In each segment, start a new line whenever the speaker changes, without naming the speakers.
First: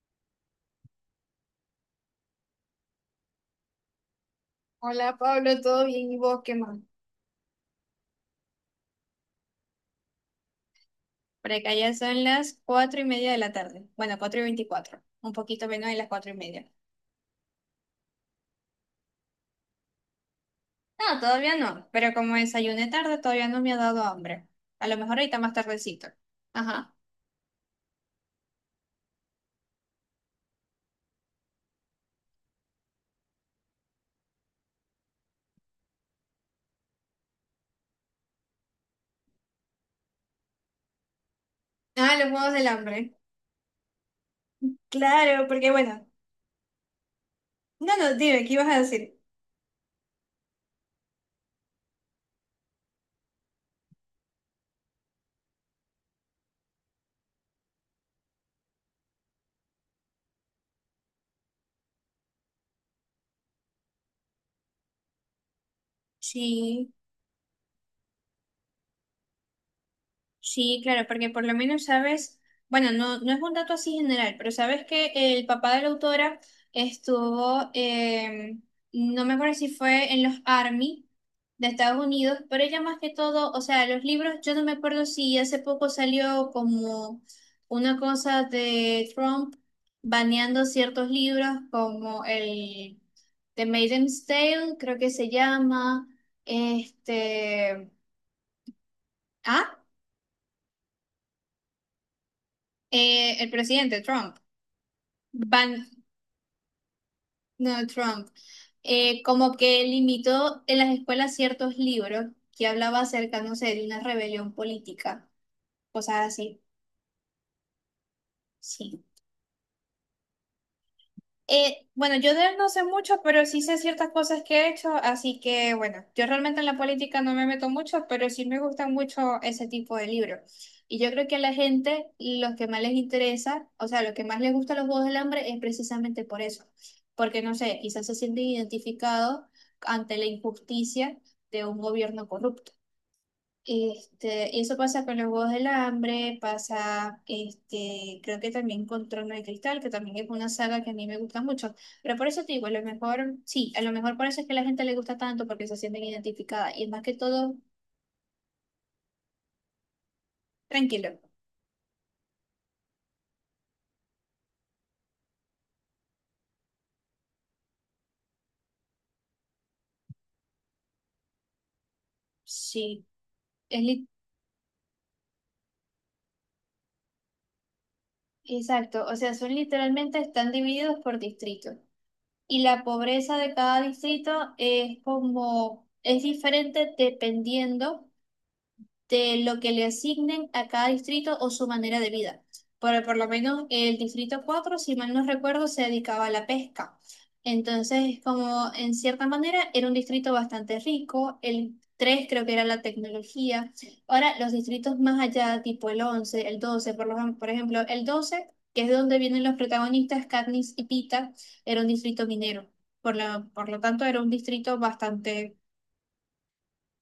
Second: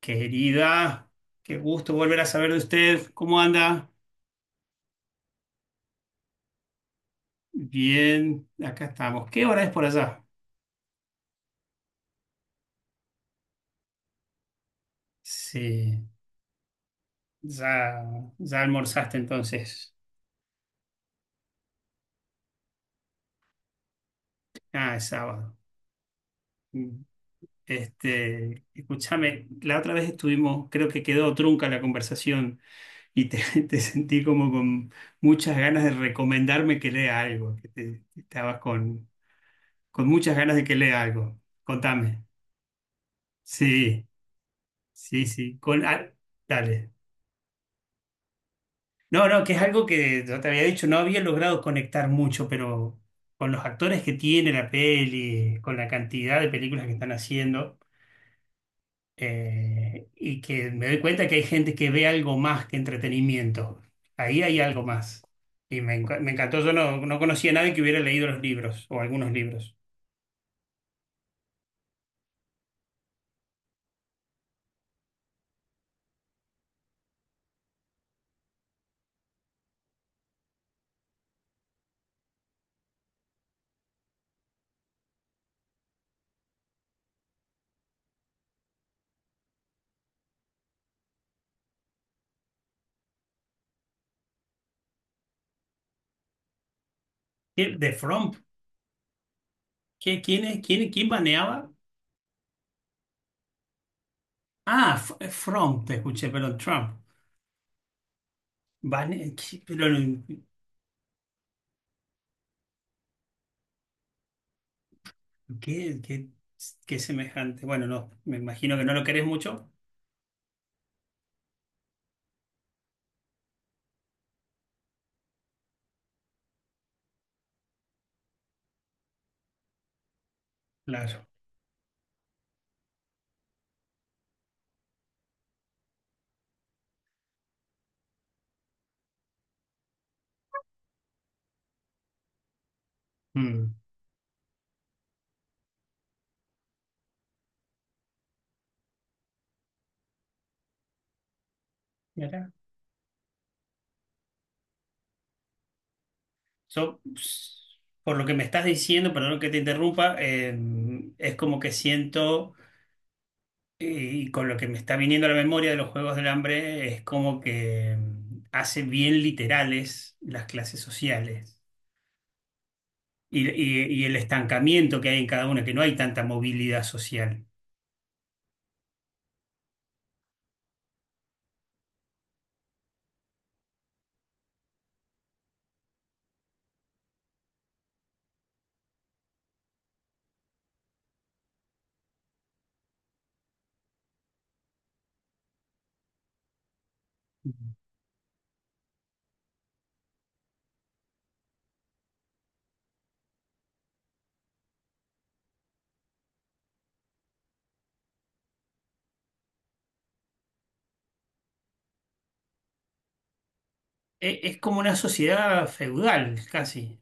Querida, qué gusto volver a saber de usted. ¿Cómo anda?
Hola Pablo, ¿todo bien? ¿Y vos qué más?
Bien, acá estamos. ¿Qué hora es por allá?
Por acá ya son las 4:30 de la tarde. Bueno, 4:24. Un poquito menos de
Sí,
las 4:30.
ya, ya almorzaste entonces.
No, todavía no. Pero como desayuné tarde, todavía no me ha dado hambre. A
Ah,
lo
es
mejor ahorita más
sábado.
tardecito. Ajá.
Mm. Escúchame, la otra vez estuvimos, creo que quedó trunca la conversación y te sentí como con muchas ganas de recomendarme que lea algo, estabas con muchas ganas de que lea algo.
Ah,
Contame.
los Juegos del Hambre.
Sí, sí,
Claro,
sí.
porque bueno.
Dale.
No, no, dime, ¿qué ibas a decir?
No, no, que es algo que yo te había dicho, no había logrado conectar mucho, pero con los actores que tiene la peli, con la cantidad de películas que están haciendo, y que me doy cuenta que hay gente que ve algo más que entretenimiento. Ahí hay algo más. Y me encantó, yo
Sí.
no, no conocía a nadie que hubiera leído los libros o algunos libros.
Sí, claro, porque por lo menos sabes, bueno, no, no es un dato así general, pero sabes que el papá de la autora estuvo, no me acuerdo si fue en los Army de Estados Unidos, pero ella más que todo, o sea, los libros, yo no me acuerdo si hace poco salió como una cosa de Trump baneando ciertos libros como el The Maiden's Tale, creo que se llama,
¿Qué?
este,
¿De Fromp?
ah,
¿Qué? ¿Quién es? ¿Quién, quién baneaba?
el presidente Trump.
Ah,
Van,
Fromp, te escuché, perdón, Trump.
no, Trump,
Bane-
como
¿qué,
que
pero, no?
limitó en las escuelas ciertos libros que hablaba acerca, no sé, de una rebelión política,
Qué,
cosas
qué-
así.
qué semejante. Bueno, no, me imagino que no lo
Sí.
querés mucho.
Bueno, yo de él no sé mucho, pero sí sé ciertas cosas que he hecho, así que bueno, yo realmente en la política no me meto mucho, pero sí me gustan mucho ese tipo de libros. Y yo
Claro.
creo que a la gente lo que más les interesa, o sea, lo que más les gusta a los Juegos del Hambre es precisamente por eso, porque no sé, quizás se sienten identificados ante la injusticia de un gobierno corrupto.
Mm.
Este, y eso pasa con los Juegos del Hambre, pasa, este, creo que también con Trono de Cristal, que también es una saga que a mí me gusta mucho. Pero por eso
Mira.
te digo, a lo mejor, sí, a lo mejor por eso es que a la gente le gusta tanto, porque se sienten identificadas. Y es más que todo,
Por lo que me estás diciendo, perdón que te interrumpa,
tranquilo.
es como que siento, eh, y con lo que me está viniendo a la memoria de los Juegos del Hambre, es como que mm, hace bien literales las clases sociales
Sí,
y,
es
y- y-
li-
el estancamiento que hay en cada una, que no hay tanta movilidad social.
exacto. O sea, son literalmente, están divididos por distritos. Y la pobreza de cada distrito es como, es diferente dependiendo de lo que le asignen a cada distrito o su manera de vida. Pero por lo menos el distrito 4, si mal no recuerdo, se dedicaba a la pesca.
Mm.
Entonces, como en cierta manera era un distrito bastante rico, el 3 creo que era la tecnología. Ahora, los distritos más allá, tipo el 11, el 12, por ejemplo, el 12 que es de donde vienen los protagonistas, Katniss y Pita, era un distrito minero. Por lo tanto, era un
Es
distrito
como una
bastante,
sociedad feudal, casi.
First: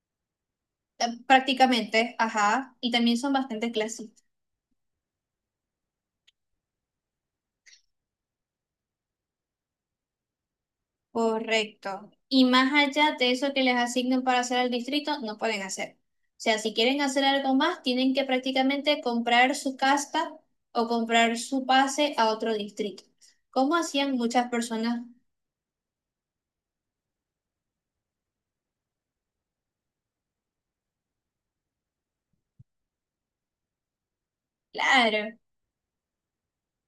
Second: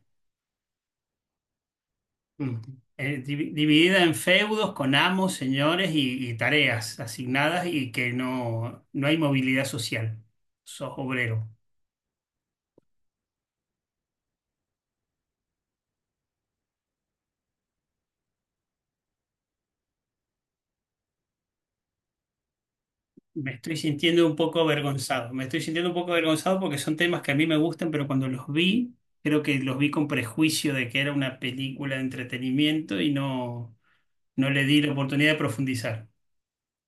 prácticamente,
Mm.
ajá, y también son bastante
Dividida en
clasistas.
feudos con amos, señores y tareas asignadas y que no hay movilidad social. Sos obrero.
Correcto. Y más allá de eso que les asignen para hacer al distrito, no pueden hacer. O sea, si quieren hacer algo más, tienen que prácticamente comprar su casta o comprar su pase a otro distrito.
Me estoy
¿Como hacían
sintiendo un
muchas
poco
personas?
avergonzado. Me estoy sintiendo un poco avergonzado porque son temas que a mí me gustan, pero cuando los vi, creo que los vi con prejuicio de que era una película de entretenimiento y no le di la oportunidad
Claro.
de profundizar.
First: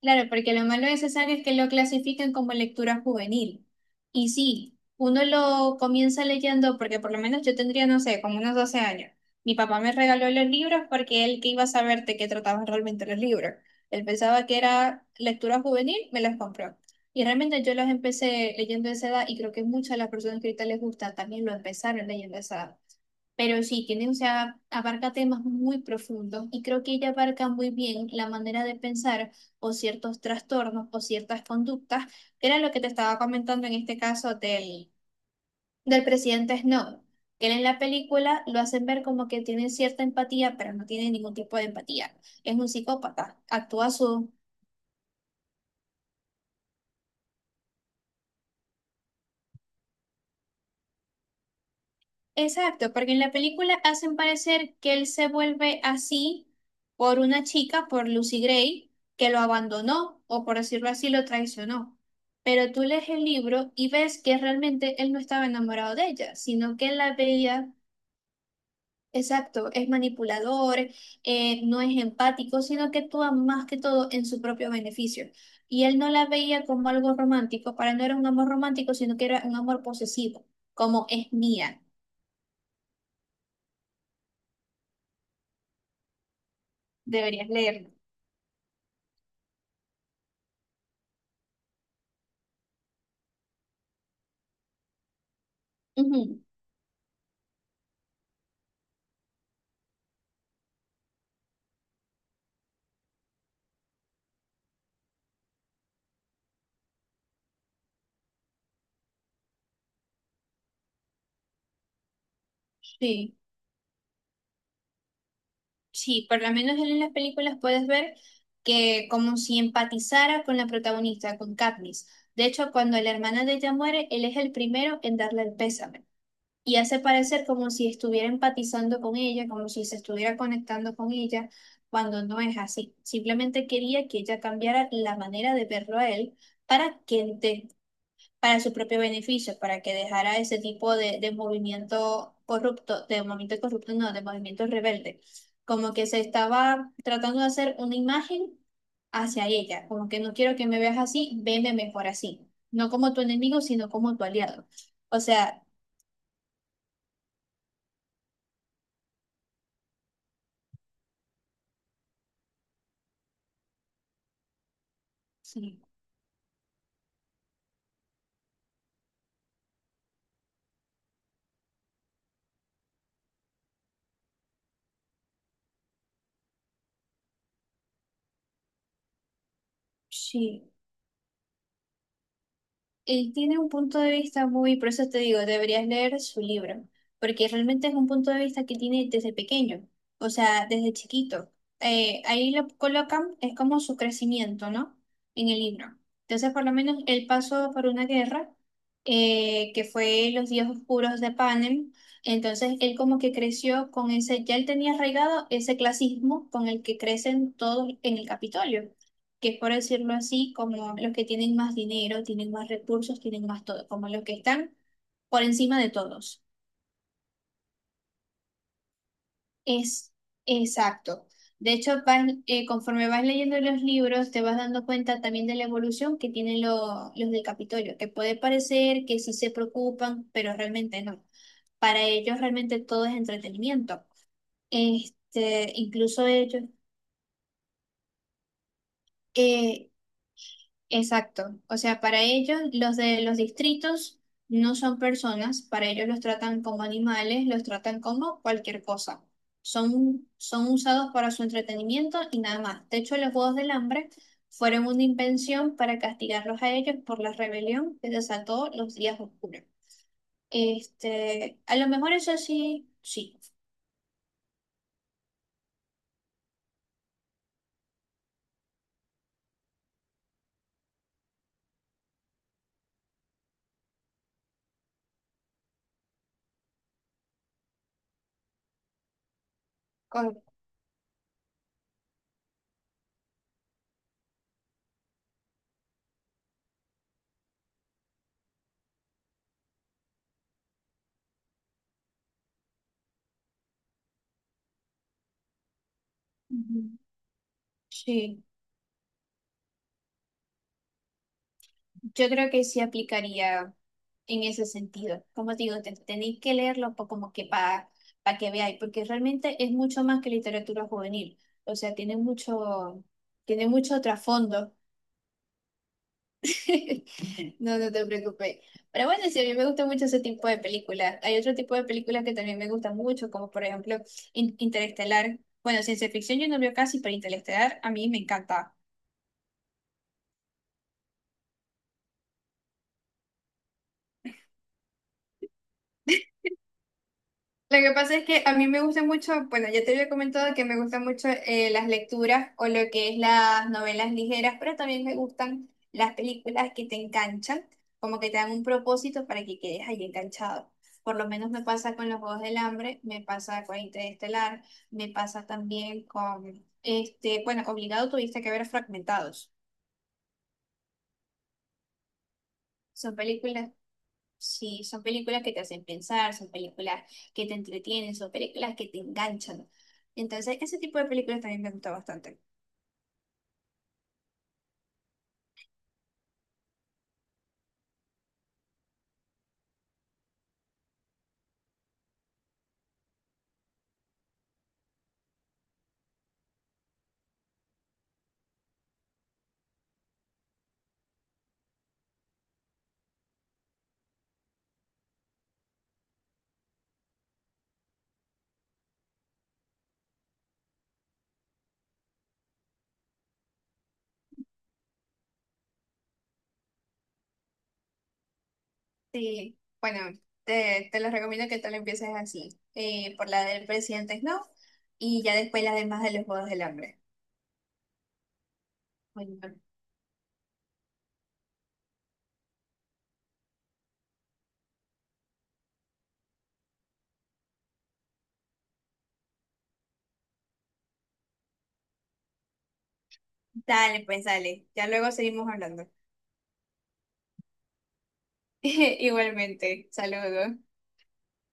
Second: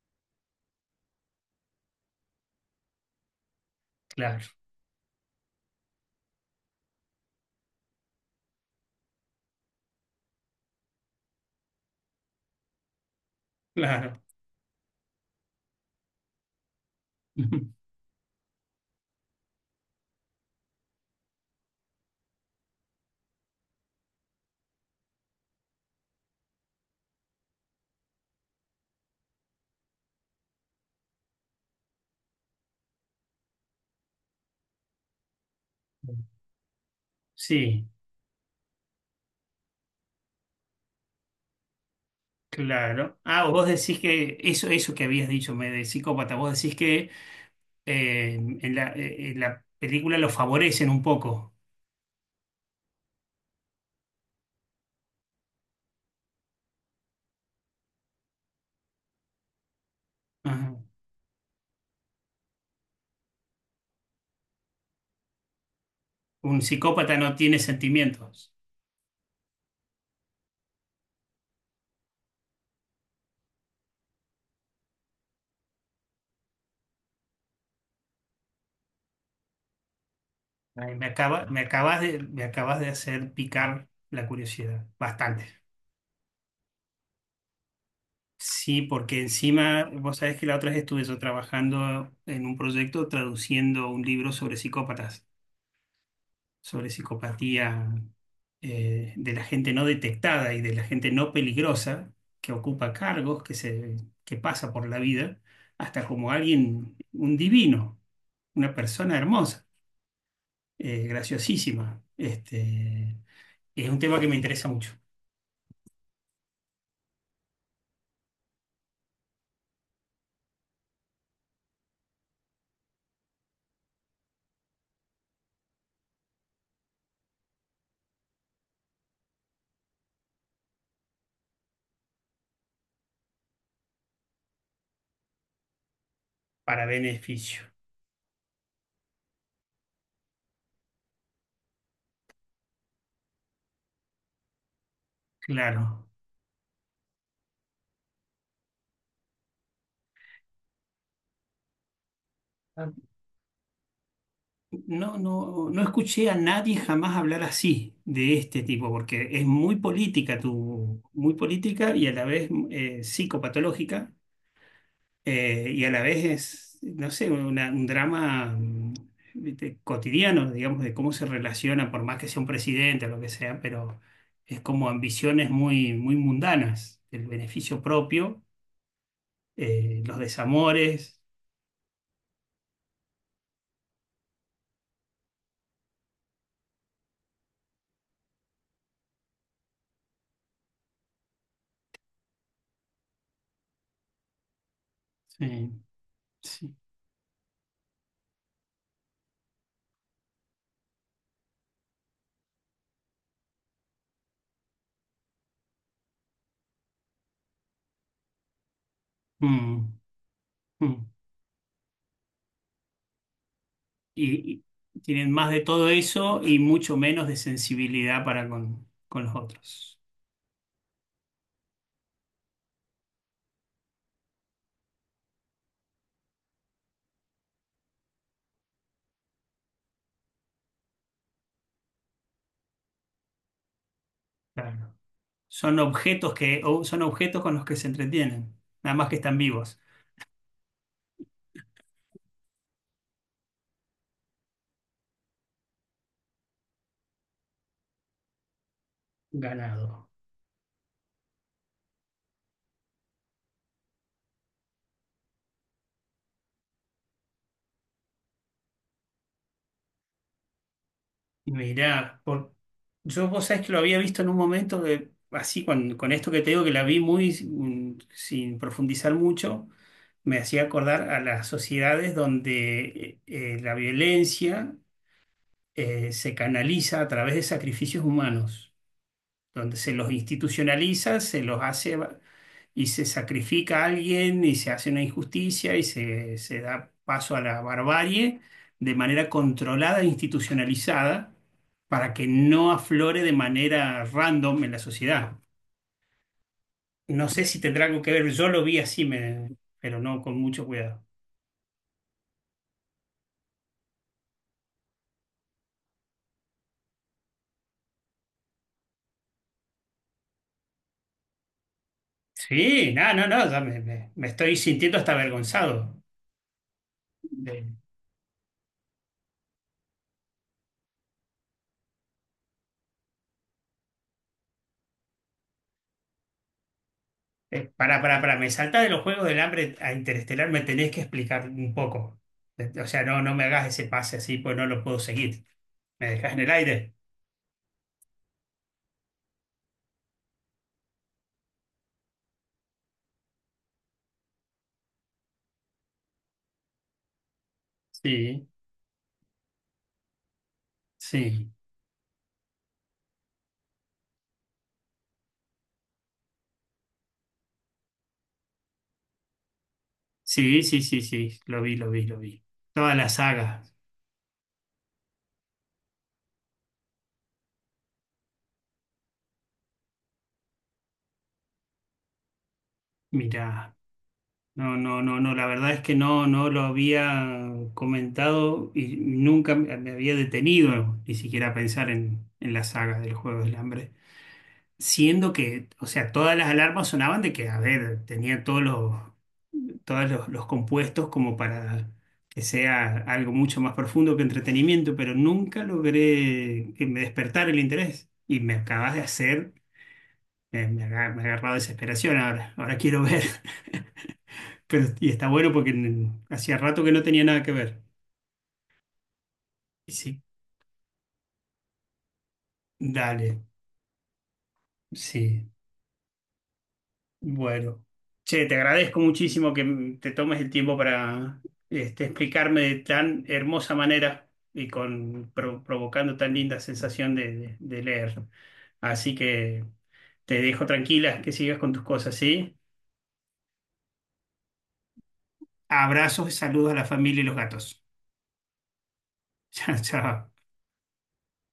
Claro, porque lo malo de César es que lo clasifican como lectura juvenil. Y
Claro,
sí, uno lo comienza leyendo porque por lo menos yo tendría, no sé, como unos 12 años. Mi papá me regaló los libros porque él que iba a saber de qué trataban realmente los libros. Él
claro.
pensaba que era lectura juvenil, me los compró. Y realmente yo los empecé leyendo a esa edad y creo que muchas de las personas que ahorita les gusta también lo empezaron leyendo a esa edad. Pero sí, tiene, o sea, abarca temas muy profundos y creo que ella abarca muy bien la manera de pensar o ciertos trastornos o ciertas conductas, que era lo que te estaba comentando en este caso del presidente Snow, que él en la
Sí,
película lo hacen ver como que tiene cierta empatía, pero no tiene ningún tipo de empatía. Es un
claro.
psicópata,
Ah, vos
actúa a
decís
su.
que eso que habías dicho, me de psicópata, vos decís que en la película lo favorecen un poco.
Exacto, porque en la película hacen parecer que él se vuelve así por una chica, por Lucy Gray, que lo abandonó o por
Ajá.
decirlo así, lo traicionó. Pero tú lees el libro y ves que realmente él no estaba enamorado de ella,
Un
sino que él la
psicópata no tiene
veía,
sentimientos.
exacto, es manipulador, no es empático, sino que actúa más que todo en su propio beneficio. Y él no la veía como algo romántico, para él no era un amor romántico, sino que era un amor posesivo,
Ay,
como es mía.
me acabas de hacer picar la curiosidad, bastante.
Deberías leerlo.
Sí, porque encima, vos sabés que la otra vez estuve yo trabajando en un proyecto traduciendo un libro sobre psicópatas,
Ujú,
sobre psicopatía, de la gente no detectada y de la gente no peligrosa que ocupa cargos, que pasa por la vida, hasta como alguien, un divino, una persona hermosa, graciosísima.
sí,
Es un tema que me interesa mucho,
sí, por lo menos en las películas puedes ver que como si empatizara con la protagonista, con Katniss. De hecho, cuando la hermana de ella muere, él es el primero en darle el pésame y hace parecer como si estuviera empatizando con ella, como si se estuviera conectando con ella, cuando no es así. Simplemente quería que ella cambiara la manera de verlo a él
para
para que
beneficio,
para su propio beneficio, para que dejara ese tipo de movimiento corrupto, de movimiento corrupto, no, de movimiento rebelde, como que
claro.
se estaba tratando de hacer una imagen hacia ella, como que no quiero que me veas así, veme mejor así, no
Ah,
como tu enemigo, sino como tu aliado.
no,
O sea,
no, no escuché a nadie jamás hablar así de este tipo, porque es muy política, tu, muy política y a la vez psicopatológica,
sí,
y a la vez es, no sé, un drama mm, viste, cotidiano, digamos, de cómo se relaciona, por más que sea un presidente o lo que sea, pero es como ambiciones muy mundanas, el beneficio propio, los
sí.
desamores.
Él tiene un punto de vista muy, por eso te digo, deberías leer su libro, porque realmente es un punto de vista que tiene desde pequeño, o sea, desde chiquito. Ahí lo colocan, es como su crecimiento, ¿no? En el
Sí,
libro. Entonces, por lo
sí.
menos él pasó por una guerra, que fue los días oscuros de Panem. Entonces, él como que creció con ese, ya él tenía arraigado ese clasismo con el que crecen todos en el Capitolio, que es por
Mm,
decirlo así, como
mm.
los que tienen más dinero, tienen más recursos, tienen más todo, como los que
Y,
están
y tienen
por
más de
encima
todo
de
eso
todos.
y mucho menos de sensibilidad para con los otros.
Es Exacto. De hecho, conforme vas leyendo los libros, te vas dando cuenta también de la evolución que tienen los del Capitolio, que puede parecer que sí se preocupan, pero realmente no. Para ellos realmente todo es entretenimiento.
Claro.
Este,
Son
incluso
objetos que,
ellos,
o- son objetos con los que se entretienen, nada más que están vivos.
eh, exacto. O sea, para ellos los de los distritos no son personas, para ellos los tratan como animales, los tratan como cualquier cosa.
Ganado.
Son usados para su entretenimiento y nada más. De hecho, los Juegos del Hambre fueron una invención para castigarlos a ellos por la rebelión que desató los días oscuros. Este, a lo mejor
Mirá,
eso
por...
sí,
yo
sí.
vos sabés que lo había visto en un momento de, así con esto que te digo que la vi muy sin sin profundizar mucho, me hacía acordar a las sociedades donde la violencia se canaliza a través de sacrificios humanos, donde se los
Con-
institucionaliza, se los hace y se sacrifica a alguien y se hace una injusticia y se da paso a la barbarie de manera controlada e institucionalizada para que no aflore de manera random en la sociedad.
Ujú.
No sé si tendrá algo que ver,
Sí.
yo lo vi así, me- pero no con mucho cuidado.
Yo creo que sí aplicaría en ese sentido. Como digo, tenéis que leerlo como que para que veáis, porque realmente es mucho más que literatura juvenil. O sea,
Sí, no, no, no, ya
tiene mucho
me estoy
trasfondo.
sintiendo hasta avergonzado.
No, no te preocupes. Pero bueno, sí, a mí me gusta mucho ese tipo de películas. Hay otro tipo de películas que también me gustan mucho, como por ejemplo Interestelar. Bueno, ciencia ficción yo no veo casi, pero Interestelar a
Para,
mí me
para, me
encanta.
salta de los Juegos del Hambre a Interestelar, me tenés que explicar un poco. O sea, no, no me hagas ese pase así, pues no lo puedo seguir. ¿Me dejas en el aire?
Lo que pasa es que a mí me gusta mucho, bueno, ya te había comentado que me gustan mucho las lecturas o lo que es las novelas ligeras, pero también me gustan las películas que te enganchan, como que te
Sí,
dan un propósito para que quedes ahí enganchado. Por lo menos
sí,
me pasa con los Juegos del Hambre, me pasa con Interestelar, me pasa también con, este, bueno, obligado tuviste que ver Fragmentados.
sí, sí, sí, sí, lo vi, lo vi, lo vi. Toda la
Son
saga,
películas Sí, son películas que te hacen pensar, son películas que te entretienen, son películas que te enganchan. Entonces, ese tipo de películas también me gusta bastante.
mirá. No, no, no, no, la verdad es que no, no lo había comentado y nunca me había detenido ni siquiera a pensar en la saga del Juego del Hambre, siendo que, o sea, todas las alarmas sonaban de que, a ver, tenía todos los, todos los compuestos como para que sea algo mucho más profundo que entretenimiento, pero nunca logré que me despertara el interés. Y me acabas de hacer, me ha agarrado desesperación ahora, ahora quiero ver. Pero, y está bueno porque n- hacía rato que no tenía nada que ver.
Sí,
Y
bueno,
sí,
te los recomiendo que tú lo empieces así, por
dale,
la del presidente Snow y ya
sí.
después las demás de los Juegos del Hambre.
Bueno, che, te agradezco
Bueno,
muchísimo que m- te tomes el tiempo para explicarme de tan hermosa manera y provocando tan linda sensación de, de leer. Así que te dejo tranquila, que sigas con tus cosas, ¿sí?
dale, pues dale, ya luego seguimos hablando.
Abrazos y saludos a la familia y los gatos. Chao,
Igualmente,
chao.
saludos.